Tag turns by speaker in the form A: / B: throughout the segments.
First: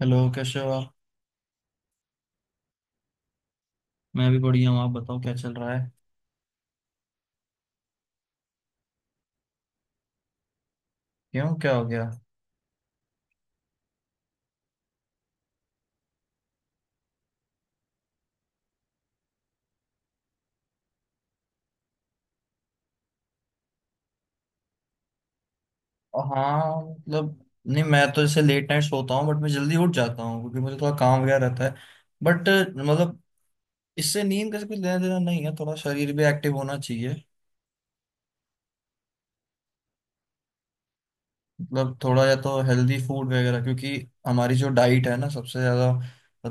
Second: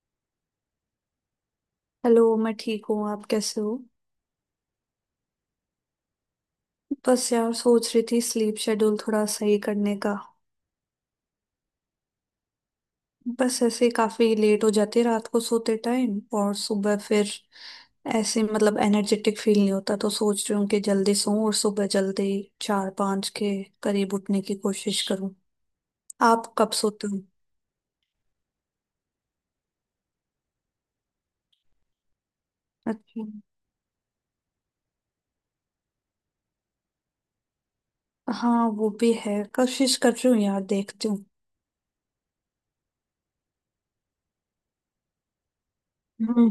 A: Hello कैसे हो आप।
B: हेलो। मैं ठीक हूँ। आप कैसे हो?
A: मैं भी बढ़िया हूँ, आप बताओ क्या चल रहा है।
B: बस यार, सोच रही थी स्लीप शेड्यूल थोड़ा सही करने का।
A: क्यों, क्या हो गया।
B: बस ऐसे ही काफी लेट हो जाती है रात को सोते टाइम, और सुबह फिर ऐसे मतलब एनर्जेटिक फील नहीं होता। तो सोच रही हूँ कि जल्दी सोऊं और सुबह जल्दी 4-5 के करीब उठने की कोशिश करूँ। आप कब
A: हाँ,
B: सोते हो?
A: मतलब नहीं, मैं तो जैसे लेट नाइट सोता हूँ बट मैं जल्दी उठ जाता हूँ क्योंकि मुझे थोड़ा काम वगैरह रहता है। बट मतलब
B: अच्छा।
A: इससे नींद का कुछ लेना देना नहीं है, थोड़ा शरीर भी एक्टिव होना चाहिए।
B: हाँ वो भी है, कोशिश कर रही हूँ यार, देखती हूँ।
A: मतलब थोड़ा या तो हेल्दी फूड वगैरह, क्योंकि हमारी जो डाइट है ना, सबसे ज़्यादा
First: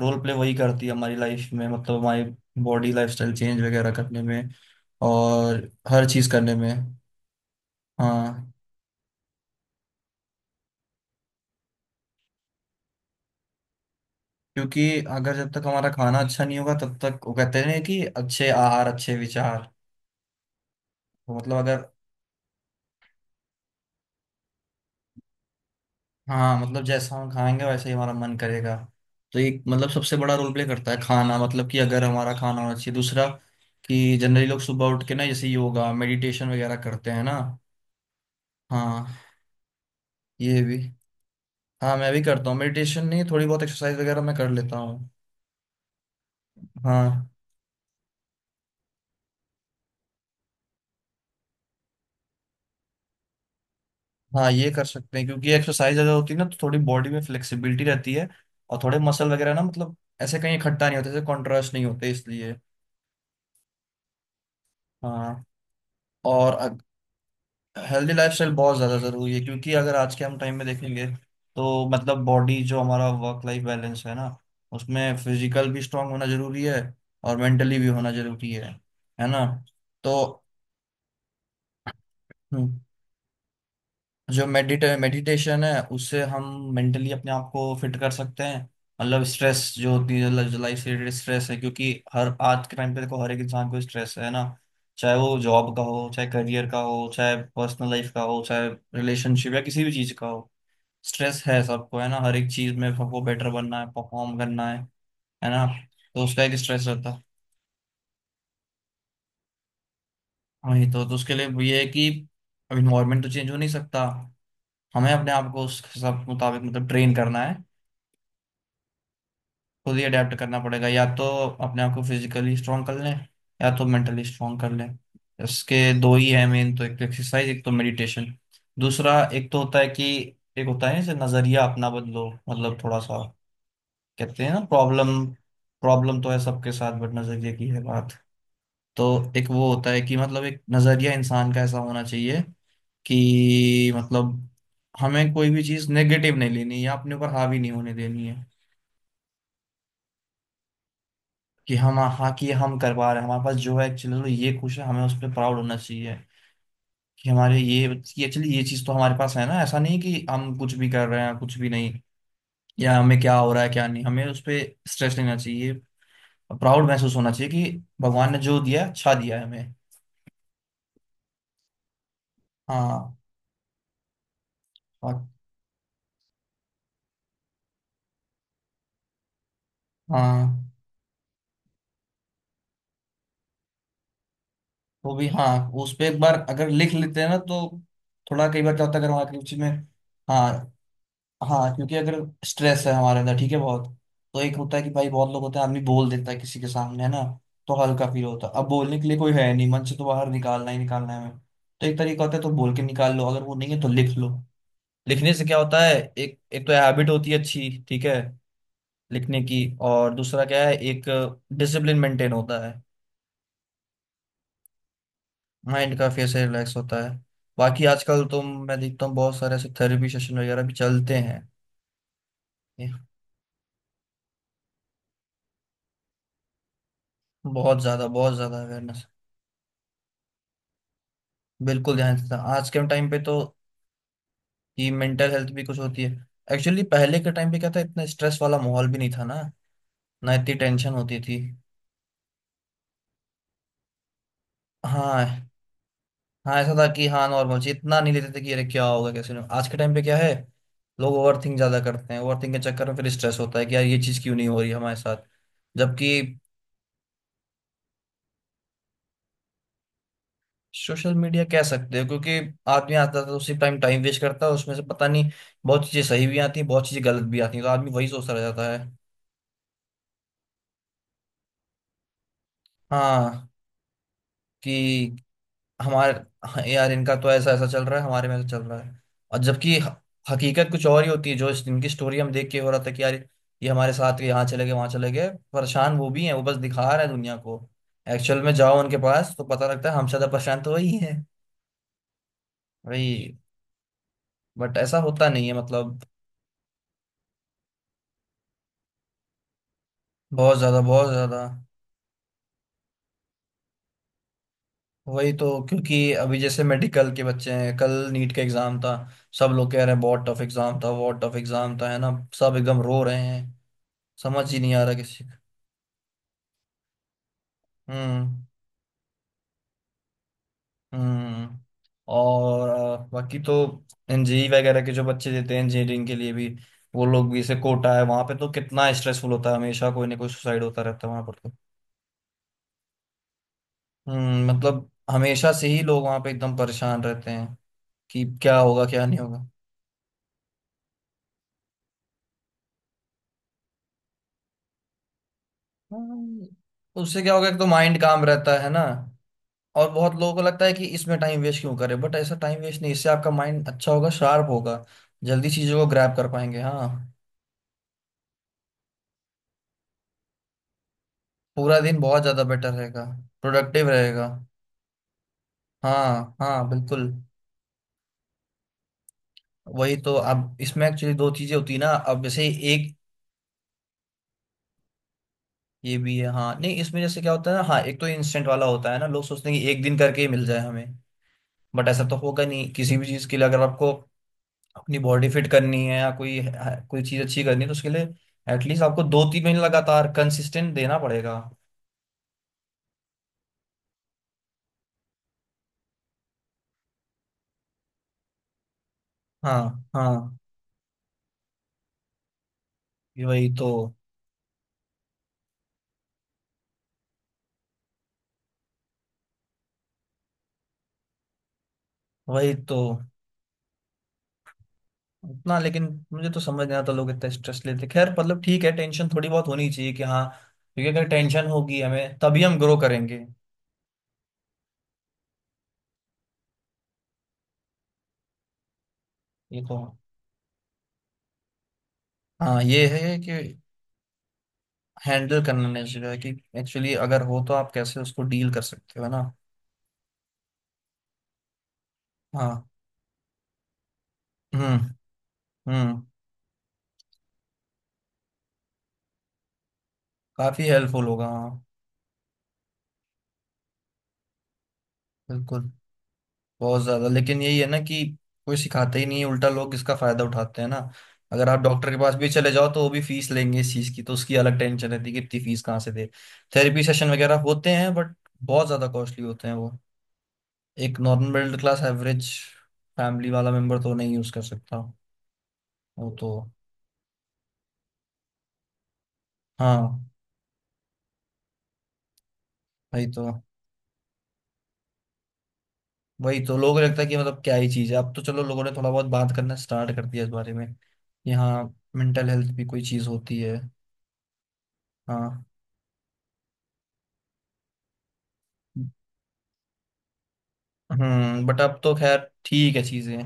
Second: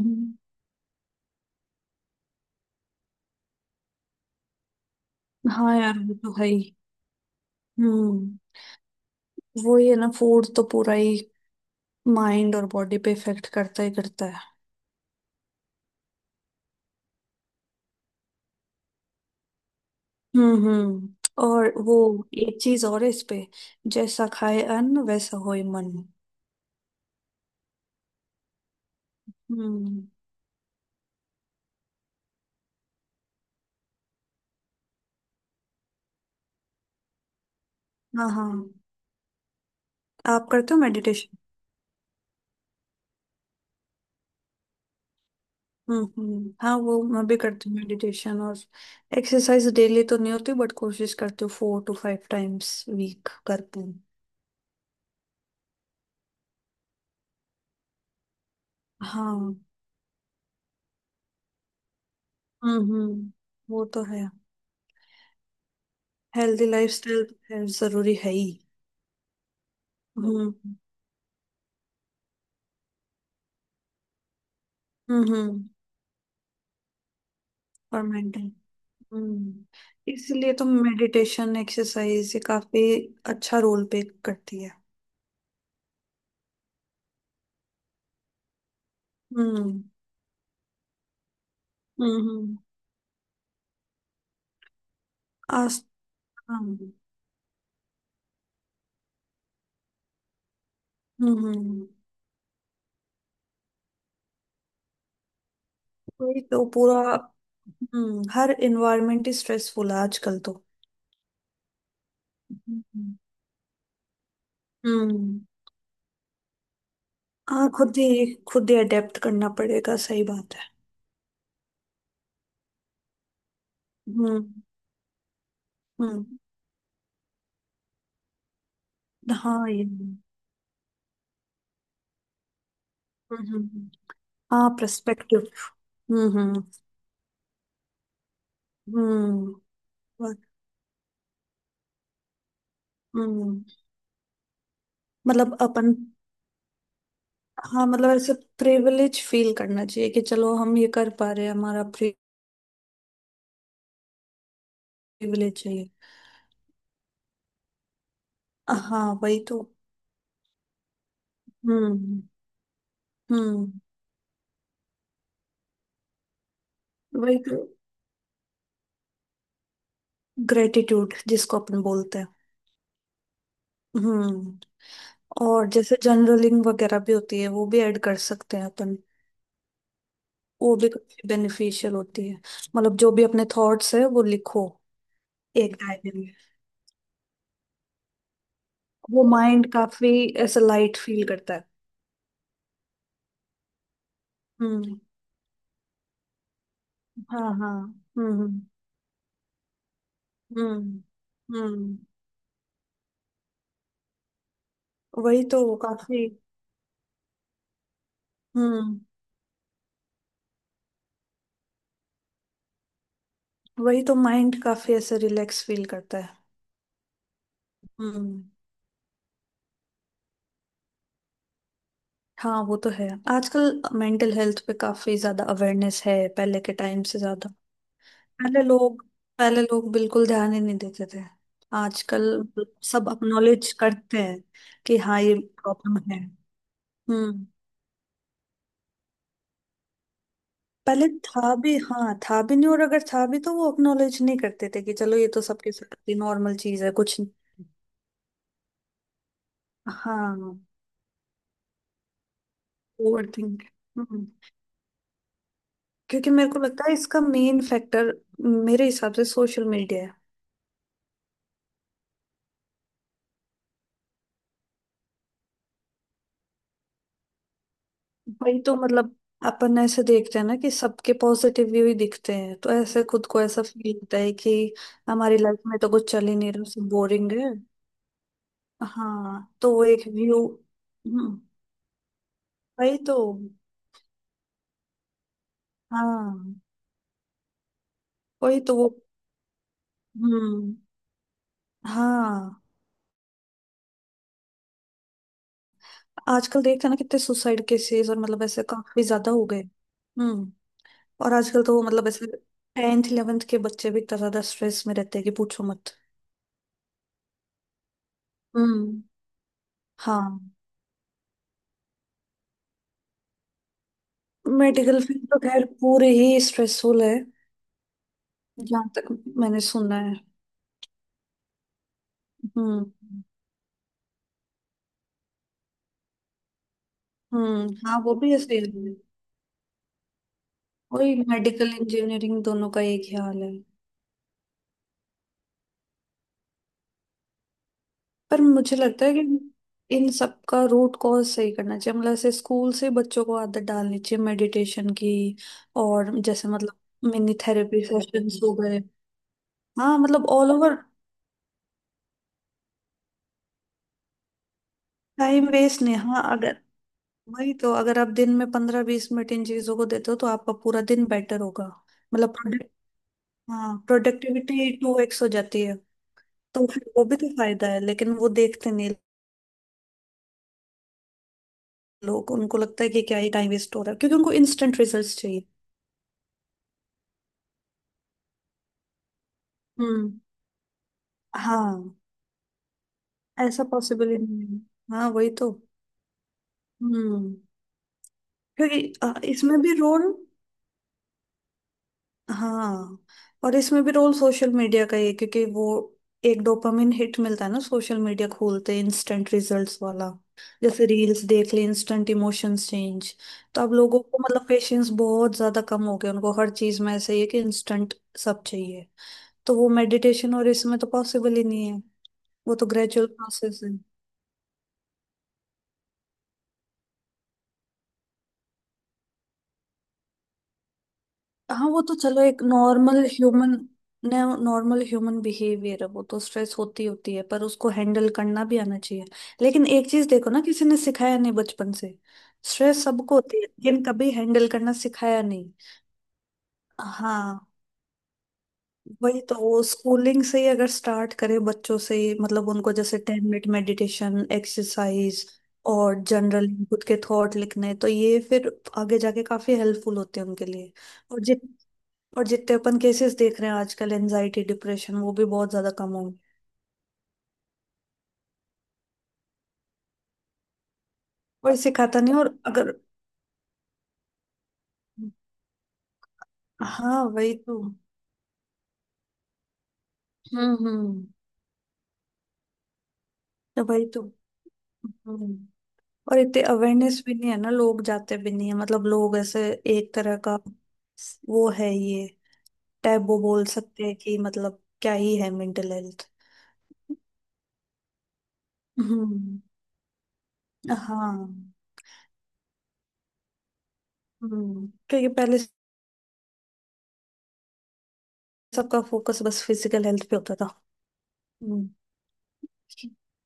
A: रोल प्ले वही करती है हमारी लाइफ में, मतलब हमारी बॉडी लाइफस्टाइल चेंज वगैरह करने में और
B: हाँ यार,
A: हर
B: वो
A: चीज़
B: तो है
A: करने में।
B: ही। हम्म।
A: हाँ,
B: वही है ना, फूड तो पूरा ही माइंड और बॉडी पे इफेक्ट करता ही करता है।
A: क्योंकि अगर जब तक हमारा खाना अच्छा नहीं होगा तब तक, वो कहते हैं कि अच्छे आहार अच्छे विचार।
B: हम्म,
A: तो
B: हम्म।
A: मतलब
B: और
A: अगर,
B: वो एक चीज और है इस पे — जैसा खाए अन्न वैसा होए मन।
A: हाँ, मतलब जैसा हम खाएंगे वैसे ही हमारा मन करेगा। तो एक मतलब
B: हम्म।
A: सबसे बड़ा रोल प्ले करता है खाना, मतलब कि अगर हमारा खाना होना चाहिए। दूसरा कि जनरली लोग सुबह उठ के ना जैसे योगा मेडिटेशन वगैरह करते हैं ना।
B: हाँ, हाँ।
A: हाँ,
B: आप
A: ये
B: करते
A: भी,
B: हो मेडिटेशन?
A: हाँ, मैं भी करता हूँ। मेडिटेशन नहीं, थोड़ी बहुत एक्सरसाइज वगैरह मैं कर लेता हूँ।
B: हम्म, हम्म। हाँ वो मैं
A: हाँ।
B: भी करती हूँ मेडिटेशन। और एक्सरसाइज डेली तो नहीं होती बट कोशिश करती हूँ 4 to 5 टाइम्स वीक करती हूँ।
A: हाँ, ये कर सकते हैं, क्योंकि एक्सरसाइज ज्यादा होती है ना तो थोड़ी बॉडी में फ्लेक्सिबिलिटी रहती है, और थोड़े मसल वगैरह
B: हाँ।
A: ना, मतलब ऐसे कहीं इकट्ठा नहीं होते, ऐसे कॉन्ट्रास्ट नहीं होते इसलिए।
B: हम्म, हम्म। वो तो है।
A: हाँ
B: हेल्दी
A: और
B: लाइफस्टाइल
A: हेल्दी
B: जरूरी है ही।
A: लाइफस्टाइल बहुत ज़्यादा ज़रूरी है, क्योंकि अगर आज के हम
B: हम्म,
A: टाइम में देखेंगे तो, मतलब बॉडी, जो हमारा वर्क लाइफ बैलेंस है ना, उसमें
B: हम्म। हम्म।
A: फिजिकल भी स्ट्रांग होना जरूरी है, और मेंटली भी
B: और
A: होना
B: मेंटेन।
A: जरूरी है ना।
B: हम्म।
A: तो
B: इसलिए तो मेडिटेशन एक्सरसाइज ये
A: हम्म,
B: काफी अच्छा रोल प्ले
A: जो
B: करती है।
A: मेडिटेशन है उससे हम मेंटली अपने आप को फिट कर सकते हैं। मतलब स्ट्रेस
B: हम्म,
A: जो होती है, लाइफ से रिलेटेड स्ट्रेस है, क्योंकि हर
B: हम्म।
A: आज के टाइम पे देखो हर एक इंसान को स्ट्रेस है ना, चाहे वो जॉब का
B: आस्था।
A: हो, चाहे करियर का
B: हम्म,
A: हो, चाहे पर्सनल लाइफ का हो, चाहे रिलेशनशिप या किसी भी चीज का हो। स्ट्रेस
B: हम्म,
A: है, सबको है ना, हर एक चीज में सबको बेटर बनना है, परफॉर्म करना है ना। तो
B: वही
A: उसका एक
B: तो
A: स्ट्रेस
B: पूरा।
A: रहता है।
B: हम्म। हर इन्वायरमेंट ही स्ट्रेसफुल है आजकल तो।
A: वही तो उसके लिए ये है कि अब
B: हम्म।
A: इन्वायरमेंट तो चेंज हो नहीं सकता, हमें अपने
B: हम्म।
A: आप को उस सब मुताबिक मतलब ट्रेन करना है।
B: हाँ, खुद ही अडेप्ट करना
A: खुद
B: पड़ेगा।
A: ही
B: सही
A: अडेप्ट
B: बात
A: करना
B: है।
A: पड़ेगा, या तो अपने आप को फिजिकली स्ट्रांग कर लें या तो मेंटली
B: हम्म।
A: स्ट्रांग कर लें। इसके दो ही
B: हम्म।
A: है मेन, तो एक तो एक्सरसाइज, एक तो मेडिटेशन। दूसरा एक तो
B: हाँ
A: होता
B: ये।
A: है कि,
B: हम्म।
A: एक होता है जैसे नजरिया अपना बदलो, मतलब थोड़ा सा
B: हम्म, हम्म।
A: कहते हैं ना,
B: हाँ,
A: प्रॉब्लम,
B: प्रस्पेक्टिव।
A: प्रॉब्लम
B: हम्म,
A: तो है
B: हम्म।
A: सबके साथ बट नजरिए की है बात। तो एक
B: हम्म,
A: वो होता है कि मतलब एक नजरिया इंसान का ऐसा होना चाहिए
B: हम्म।
A: कि मतलब हमें कोई
B: मतलब
A: भी चीज़
B: अपन।
A: नेगेटिव नहीं लेनी, या अपने ऊपर हावी नहीं
B: हाँ
A: होने
B: मतलब
A: देनी
B: ऐसे
A: है।
B: प्रिविलेज फील करना चाहिए कि चलो हम ये कर पा रहे हैं,
A: कि
B: हमारा।
A: हम, हाँ, कि हम करवा रहे हैं, हमारे पास जो है एक्चुअली तो ये खुश है, हमें उस पर प्राउड
B: प्रिविलेज है
A: होना
B: ये।
A: चाहिए कि हमारे ये एक्चुअली ये चीज़ तो
B: हाँ,
A: हमारे पास
B: वही
A: है ना,
B: तो।
A: ऐसा नहीं कि हम कुछ भी कर रहे हैं, कुछ भी नहीं।
B: हम्म,
A: या हमें क्या हो रहा है
B: हम्म।
A: क्या नहीं, हमें उस पर स्ट्रेस लेना चाहिए। प्राउड महसूस होना
B: वही
A: चाहिए
B: तो,
A: कि भगवान ने जो दिया, अच्छा दिया है हमें।
B: ग्रेटिट्यूड जिसको अपन बोलते हैं।
A: हाँ
B: हम्म।
A: और,
B: और जैसे जर्नलिंग वगैरह भी होती है, वो भी ऐड कर सकते हैं अपन।
A: हाँ,
B: वो भी काफी बेनिफिशियल होती है। मतलब जो भी अपने थॉट्स है वो लिखो।
A: वो भी, हाँ,
B: एक
A: उस पर
B: डायरी
A: एक
B: में।
A: बार अगर लिख लेते हैं ना तो, थोड़ा कई बार क्या होता है अगर
B: वो
A: हमारे किसी चीज़ में।
B: माइंड काफी
A: हाँ,
B: ऐसा लाइट फील करता है।
A: हाँ, क्योंकि अगर स्ट्रेस है हमारे अंदर, ठीक है, बहुत। तो एक होता है कि
B: हम्म।
A: भाई, बहुत लोग होते हैं, आदमी बोल देता है किसी के सामने, है ना,
B: हाँ, हाँ।
A: तो हल्का फील होता है।
B: हम्म,
A: अब बोलने के लिए कोई है नहीं, मन से तो बाहर निकालना ही
B: हम्म,
A: निकालना है हमें। तो
B: हम्म।
A: एक तरीका होता है, तो बोल के निकाल लो, अगर वो नहीं है तो लिख लो। लिखने
B: वही
A: से क्या
B: तो
A: होता है,
B: काफी।
A: एक एक तो हैबिट होती है अच्छी, ठीक है,
B: हम्म।
A: लिखने की। और दूसरा क्या है, एक डिसिप्लिन मेंटेन होता है,
B: वही तो माइंड काफी ऐसे रिलैक्स फील
A: माइंड
B: करता
A: काफी
B: है।
A: ऐसे रिलैक्स होता है। बाकी आजकल तो
B: हम्म।
A: मैं देखता हूँ बहुत सारे ऐसे थेरेपी सेशन वगैरह भी चलते हैं।
B: हाँ वो तो है। आजकल मेंटल हेल्थ पे काफी ज्यादा अवेयरनेस है पहले के टाइम से ज्यादा।
A: बहुत ज्यादा
B: पहले लोग
A: अवेयरनेस।
B: पहले लोग बिल्कुल ध्यान ही नहीं देते थे।
A: बिल्कुल ध्यान
B: आजकल
A: देता था आज के
B: सब
A: टाइम पे तो,
B: अक्नॉलेज करते हैं
A: ये
B: कि हाँ
A: मेंटल
B: ये
A: हेल्थ भी कुछ
B: प्रॉब्लम
A: होती है।
B: है।
A: एक्चुअली पहले के
B: हम्म।
A: टाइम पे क्या था, इतना स्ट्रेस वाला माहौल भी नहीं था ना, ना इतनी टेंशन
B: पहले
A: होती थी।
B: था भी, हाँ, था भी नहीं, और अगर था भी तो वो अक्नॉलेज नहीं करते थे कि चलो ये तो
A: हाँ,
B: सबके साथ ही
A: हाँ,
B: नॉर्मल
A: ऐसा
B: चीज
A: था
B: है,
A: कि
B: कुछ
A: हाँ,
B: नहीं।
A: नॉर्मल चीज, इतना नहीं लेते थे कि अरे क्या होगा, कैसे नहीं होगा। आज के टाइम पे क्या है,
B: हाँ।
A: लोग ओवर थिंक ज्यादा करते हैं, ओवर थिंक के चक्कर में फिर
B: ओवर
A: स्ट्रेस होता
B: थिंक।
A: है कि यार ये चीज क्यों नहीं हो रही हमारे साथ। जबकि
B: क्योंकि मेरे को लगता है इसका मेन फैक्टर, मेरे हिसाब से सोशल मीडिया है।
A: सोशल मीडिया कह सकते हो, क्योंकि आदमी आता था तो उसी टाइम टाइम वेस्ट करता है, उसमें से पता नहीं, बहुत चीजें सही भी आती हैं, बहुत चीजें गलत भी आती हैं, तो आदमी वही सोचता रह
B: वही
A: जाता
B: तो
A: है।
B: मतलब, अपन ऐसे देखते हैं ना कि सबके पॉजिटिव व्यू ही दिखते हैं, तो ऐसे खुद को
A: हाँ,
B: ऐसा फील होता है कि
A: कि
B: हमारी लाइफ में तो कुछ
A: हमारे,
B: चल ही नहीं
A: हाँ,
B: रहा, सब
A: यार इनका तो
B: बोरिंग
A: ऐसा
B: है।
A: ऐसा चल रहा है, हमारे में ऐसा चल रहा है। और
B: हाँ, तो
A: जबकि
B: वो एक व्यू।
A: हकीकत कुछ और ही होती है,
B: हम्म।
A: जो इनकी स्टोरी हम देख के हो रहा था
B: वही
A: कि यार
B: तो।
A: ये हमारे साथ, यहाँ चले गए, वहां चले गए, परेशान वो भी हैं, वो बस
B: हाँ,
A: दिखा रहे हैं दुनिया को। एक्चुअल में
B: वही तो
A: जाओ
B: वो।
A: उनके पास तो पता लगता है हम ज्यादा परेशान तो
B: हम्म।
A: वही है।
B: हाँ।
A: वही, बट ऐसा होता नहीं है मतलब।
B: आजकल देखते हैं ना कितने सुसाइड केसेस, और मतलब ऐसे काफी ज्यादा हो गए। हम्म।
A: बहुत ज्यादा बहुत
B: और
A: ज्यादा।
B: आजकल तो वो मतलब ऐसे टेंथ इलेवेंथ के बच्चे भी इतना ज्यादा स्ट्रेस में रहते हैं कि
A: वही तो,
B: पूछो मत।
A: क्योंकि अभी जैसे मेडिकल के बच्चे हैं, कल नीट का एग्जाम था,
B: हम्म।
A: सब लोग कह रहे हैं बहुत
B: हाँ
A: टफ एग्जाम था, बहुत टफ एग्जाम था, है ना, सब एकदम रो रहे हैं, समझ ही नहीं आ रहा
B: मेडिकल
A: किसी।
B: फील्ड तो खैर पूरे ही स्ट्रेसफुल है।
A: हम्म
B: जहाँ तक मैंने सुना है।
A: हम्म। और
B: हम्म।
A: बाकी तो एनजीई वगैरह के जो बच्चे देते हैं इंजीनियरिंग के लिए भी, वो लोग भी जैसे
B: हम्म।
A: कोटा
B: हाँ
A: है,
B: वो
A: वहां पे
B: भी
A: तो
B: ऐसे ही
A: कितना
B: है।
A: स्ट्रेसफुल होता है, हमेशा कोई ना कोई सुसाइड होता रहता है
B: वही,
A: वहां पर तो।
B: मेडिकल इंजीनियरिंग दोनों का एक ही हाल है।
A: हम्म, मतलब हमेशा से ही लोग वहां पे एकदम परेशान रहते हैं कि
B: पर
A: क्या
B: मुझे
A: होगा क्या
B: लगता है
A: नहीं होगा।
B: कि इन सब का रूट कॉज सही करना चाहिए। मतलब ऐसे स्कूल से बच्चों को आदत डालनी चाहिए मेडिटेशन की। और
A: हम्म,
B: जैसे मतलब
A: उससे क्या
B: मिनी
A: होगा, एक तो
B: थेरेपी
A: माइंड काम
B: सेशंस
A: रहता
B: हो
A: है ना।
B: गए।
A: और
B: हाँ
A: बहुत
B: मतलब
A: लोगों को
B: ऑल
A: लगता है
B: ओवर।
A: कि इसमें टाइम वेस्ट क्यों करें, बट ऐसा टाइम वेस्ट नहीं, इससे आपका माइंड अच्छा होगा, शार्प होगा,
B: टाइम
A: जल्दी
B: वेस्ट
A: चीजों को
B: नहीं।
A: ग्रैब
B: हाँ
A: कर
B: अगर।
A: पाएंगे। हाँ
B: वही तो, अगर आप दिन में 15-20 मिनट इन चीजों को देते हो तो आपका पूरा दिन बेटर होगा।
A: पूरा दिन बहुत
B: मतलब
A: ज्यादा
B: प्रोडक्ट।
A: बेटर रहेगा,
B: हाँ
A: प्रोडक्टिव रहेगा।
B: प्रोडक्टिविटी 2x हो जाती है।
A: हाँ,
B: तो
A: हाँ,
B: फिर वो
A: बिल्कुल।
B: भी तो फायदा है, लेकिन वो देखते नहीं।
A: वही तो, अब इसमें एक्चुअली दो चीजें होती है ना, अब
B: लोग,
A: जैसे
B: उनको लगता है
A: एक,
B: कि क्या ही टाइम वेस्ट हो रहा है, क्योंकि उनको इंस्टेंट रिजल्ट्स चाहिए।
A: ये भी है, हाँ, नहीं, इसमें जैसे क्या होता है ना, हाँ, एक तो इंस्टेंट वाला होता है ना, लोग सोचते हैं कि एक दिन
B: हम्म।
A: करके ही मिल जाए हमें,
B: हाँ।
A: बट ऐसा तो होगा नहीं। किसी भी चीज के लिए, अगर
B: ऐसा
A: आपको
B: पॉसिबल ही नहीं है।
A: अपनी
B: हाँ
A: बॉडी
B: वही
A: फिट
B: तो।
A: करनी है या कोई, हाँ, कोई चीज
B: हम्म।
A: अच्छी करनी है, तो उसके लिए
B: क्योंकि
A: एटलीस्ट आपको 2 3 महीने
B: इसमें भी रोल।
A: लगातार कंसिस्टेंट देना पड़ेगा।
B: हाँ। और इसमें भी रोल सोशल मीडिया का ही है क्योंकि वो एक डोपामिन हिट मिलता है ना सोशल मीडिया खोलते, इंस्टेंट
A: हाँ,
B: रिजल्ट्स वाला।
A: हाँ,
B: जैसे रील्स देख ले, इंस्टेंट इमोशंस चेंज।
A: ये वही
B: तो
A: तो,
B: अब लोगों को मतलब पेशेंस बहुत ज्यादा कम हो गया। उनको हर चीज में ऐसे ही है कि इंस्टेंट सब चाहिए। तो वो मेडिटेशन और इसमें तो पॉसिबल ही नहीं है।
A: वही
B: वो तो
A: तो,
B: ग्रेजुअल प्रोसेस है।
A: उतना लेकिन। मुझे तो समझ नहीं आता लोग इतना स्ट्रेस लेते, खैर मतलब ठीक है, टेंशन थोड़ी बहुत होनी चाहिए कि हाँ, क्योंकि अगर टेंशन
B: हाँ
A: होगी
B: वो तो
A: हमें
B: चलो,
A: तभी
B: एक
A: हम ग्रो
B: नॉर्मल
A: करेंगे।
B: ह्यूमन नॉर्मल ह्यूमन बिहेवियर है। वो तो स्ट्रेस होती होती है, पर उसको हैंडल करना भी आना चाहिए।
A: ये
B: लेकिन
A: तो,
B: एक चीज देखो ना, किसी ने सिखाया नहीं बचपन से।
A: हाँ,
B: स्ट्रेस
A: ये
B: सबको
A: है कि
B: होती है लेकिन कभी हैंडल करना सिखाया
A: हैंडल
B: नहीं।
A: करना नहीं, चाहिए कि एक्चुअली अगर
B: हाँ
A: हो तो आप कैसे उसको डील कर सकते हो, है
B: वही
A: ना।
B: तो, वो स्कूलिंग से ही अगर स्टार्ट करे बच्चों से ही, मतलब
A: हाँ।
B: उनको जैसे 10 मिनट मेडिटेशन
A: हम्म
B: एक्सरसाइज। और
A: हम्म।
B: जनरल खुद के थॉट लिखने, तो ये फिर आगे जाके काफी हेल्पफुल होते हैं उनके
A: काफी
B: लिए।
A: हेल्पफुल
B: और
A: होगा, हाँ,
B: और जितने अपन केसेस देख रहे हैं आजकल एनजाइटी डिप्रेशन, वो भी बहुत
A: बिल्कुल।
B: ज्यादा कम हो गए।
A: बहुत ज्यादा, लेकिन यही है ना कि कोई सिखाता ही नहीं है, उल्टा लोग इसका फायदा उठाते हैं ना। अगर
B: कोई
A: आप डॉक्टर के
B: सिखाता
A: पास
B: नहीं,
A: भी
B: और
A: चले जाओ
B: अगर।
A: तो वो भी फीस लेंगे इस चीज की, तो उसकी अलग टेंशन रहती है कि इतनी फीस कहाँ से दे। थेरेपी
B: हाँ
A: सेशन
B: वही
A: वगैरह
B: तो।
A: होते हैं बट बहुत ज्यादा कॉस्टली होते हैं वो,
B: हम्म,
A: एक
B: हम्म।
A: Normal middle class average family वाला
B: तो
A: मेंबर
B: वही
A: तो
B: तो।
A: नहीं यूज कर सकता
B: हम्म।
A: वो
B: और
A: तो।
B: इतने अवेयरनेस भी नहीं है ना, लोग जाते भी नहीं है, मतलब लोग ऐसे। एक
A: हाँ
B: तरह का। वो है ये।
A: वही
B: टैबू
A: तो,
B: बोल सकते हैं कि मतलब क्या ही है मेंटल हेल्थ।
A: वही तो लोगों को लगता है कि मतलब क्या ही चीज है, अब तो चलो लोगों ने थोड़ा बहुत बात
B: हम्म।
A: करना स्टार्ट कर दिया इस बारे में
B: हाँ।
A: कि हाँ मेंटल हेल्थ भी कोई चीज होती है।
B: हम्म। क्योंकि पहले
A: हाँ,
B: सबका फोकस बस फिजिकल हेल्थ पे होता था।
A: हम्म, बट
B: हम्म।
A: अब तो खैर ठीक है, चीज़ें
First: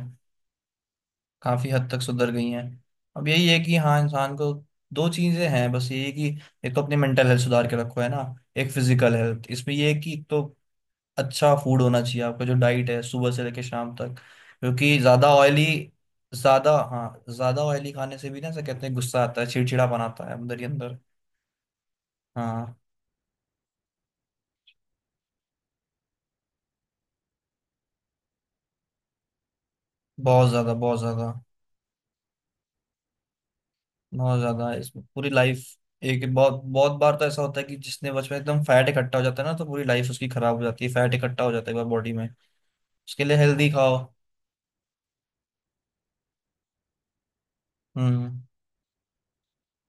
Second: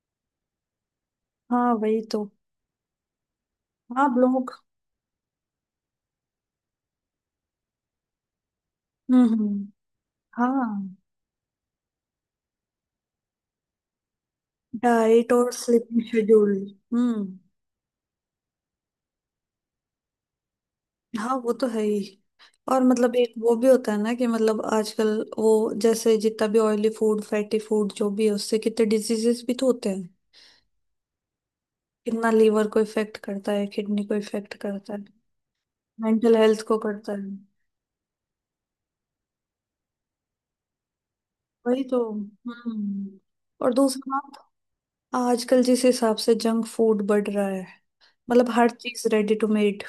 A: काफ़ी
B: हाँ
A: हद तक
B: वही तो।
A: सुधर गई हैं। अब यही है कि हाँ,
B: हाँ अब
A: इंसान
B: लोग।
A: को दो चीज़ें हैं, बस यही कि एक तो अपनी मेंटल हेल्थ सुधार के रखो, है ना, एक फिजिकल
B: हम्म,
A: हेल्थ।
B: हम्म।
A: इसमें ये है कि एक तो
B: हाँ,
A: अच्छा फूड होना चाहिए, आपका जो डाइट है सुबह से लेकर शाम तक, क्योंकि
B: डाइट
A: ज़्यादा
B: और
A: ऑयली,
B: स्लीपिंग शेड्यूल।
A: ज़्यादा, हाँ,
B: हम्म।
A: ज़्यादा ऑयली खाने से भी ना ऐसा कहते हैं गुस्सा आता है, चिड़चिड़ापन आता है अंदर ही अंदर।
B: हाँ वो तो है ही।
A: हाँ,
B: और मतलब एक वो भी होता है ना कि मतलब आजकल, वो जैसे जितना भी ऑयली फूड फैटी फूड जो भी है, उससे कितने डिजीजेस भी तो होते हैं।
A: बहुत ज़्यादा बहुत ज़्यादा।
B: कितना लीवर को इफेक्ट करता है, किडनी को
A: बहुत
B: इफेक्ट
A: ज्यादा,
B: करता है,
A: इसमें पूरी लाइफ एक,
B: मेंटल
A: बहुत
B: हेल्थ को
A: बहुत
B: करता
A: बार
B: है।
A: तो ऐसा होता है कि जिसने बचपन में एकदम फैट इकट्ठा हो जाता है ना, तो पूरी लाइफ उसकी खराब हो जाती है, फैट इकट्ठा हो जाता है एक
B: वही
A: बार
B: तो।
A: बॉडी में।
B: हम्म।
A: उसके लिए हेल्दी
B: और
A: खाओ।
B: दूसरी बात, आजकल जिस हिसाब से जंक फूड बढ़ रहा है।
A: हम्म।
B: मतलब हर चीज रेडी टू मेड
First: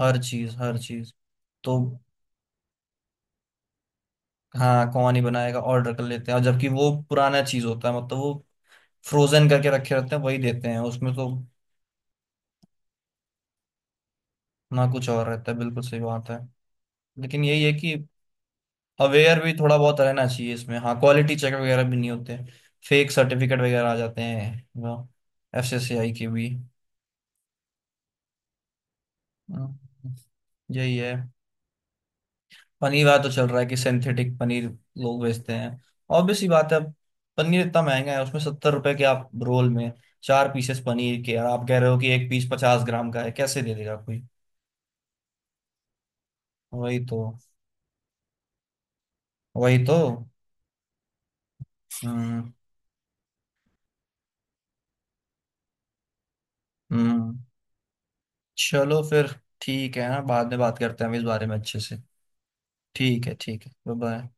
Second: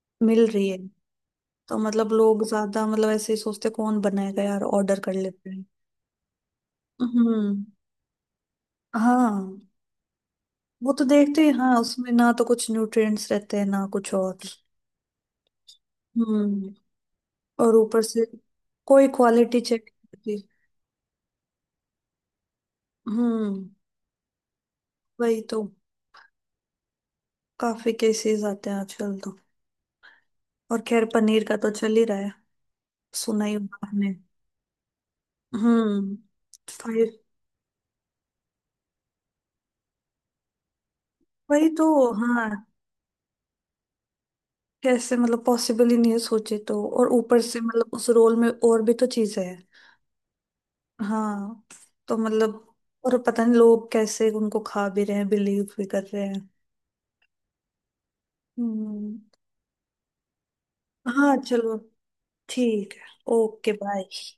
B: मिल रही है।
A: हर चीज तो,
B: तो मतलब लोग ज्यादा, मतलब ऐसे ही सोचते कौन बनाएगा यार,
A: हाँ,
B: ऑर्डर कर
A: कौन ही
B: लेते
A: बनाएगा,
B: हैं।
A: ऑर्डर कर लेते हैं। और जबकि वो पुराना
B: हम्म।
A: चीज होता है, मतलब वो
B: हाँ
A: फ्रोजन करके रखे रहते हैं, वही देते हैं,
B: वो तो
A: उसमें तो
B: देखते हैं, हाँ उसमें ना तो कुछ न्यूट्रिएंट्स रहते हैं ना कुछ और।
A: ना कुछ और रहता है। बिल्कुल सही बात है,
B: हम्म।
A: लेकिन यही है
B: और
A: कि
B: ऊपर से कोई
A: अवेयर भी
B: क्वालिटी
A: थोड़ा
B: चेक।
A: बहुत रहना चाहिए इसमें। हाँ क्वालिटी चेक वगैरह भी नहीं होते, फेक
B: हम्म।
A: सर्टिफिकेट वगैरह आ जाते हैं,
B: वही तो।
A: FSSAI के भी।
B: काफी केसेस आते हैं आजकल तो।
A: हम्म,
B: और
A: यही
B: खैर
A: है,
B: पनीर का तो चल ही रहा है,
A: पनीर वाला तो
B: सुना
A: चल
B: ही
A: रहा है कि
B: होगा आपने।
A: सिंथेटिक पनीर लोग बेचते हैं।
B: हम्म।
A: ऑब्वियस सी बात है, अब
B: फाइव।
A: पनीर इतना महंगा है, उसमें 70 रुपए के आप रोल में चार पीसेस पनीर के, और आप
B: वही
A: कह
B: तो।
A: रहे हो कि एक पीस
B: हाँ
A: 50 ग्राम का है, कैसे दे देगा कोई।
B: कैसे, मतलब पॉसिबल ही नहीं है सोचे तो,
A: वही
B: और
A: तो,
B: ऊपर से मतलब उस रोल में और भी तो चीजें हैं।
A: वही तो।
B: हाँ तो
A: हम्म
B: मतलब। और पता नहीं लोग कैसे उनको खा भी रहे हैं, बिलीव भी कर रहे हैं।
A: हम्म। चलो
B: हम्म।
A: फिर, ठीक है ना, बाद में बात करते हैं हम इस
B: हाँ
A: बारे में
B: चलो,
A: अच्छे से।
B: ठीक है।
A: ठीक है, ठीक है,
B: ओके,
A: बाय
B: बाय।
A: बाय।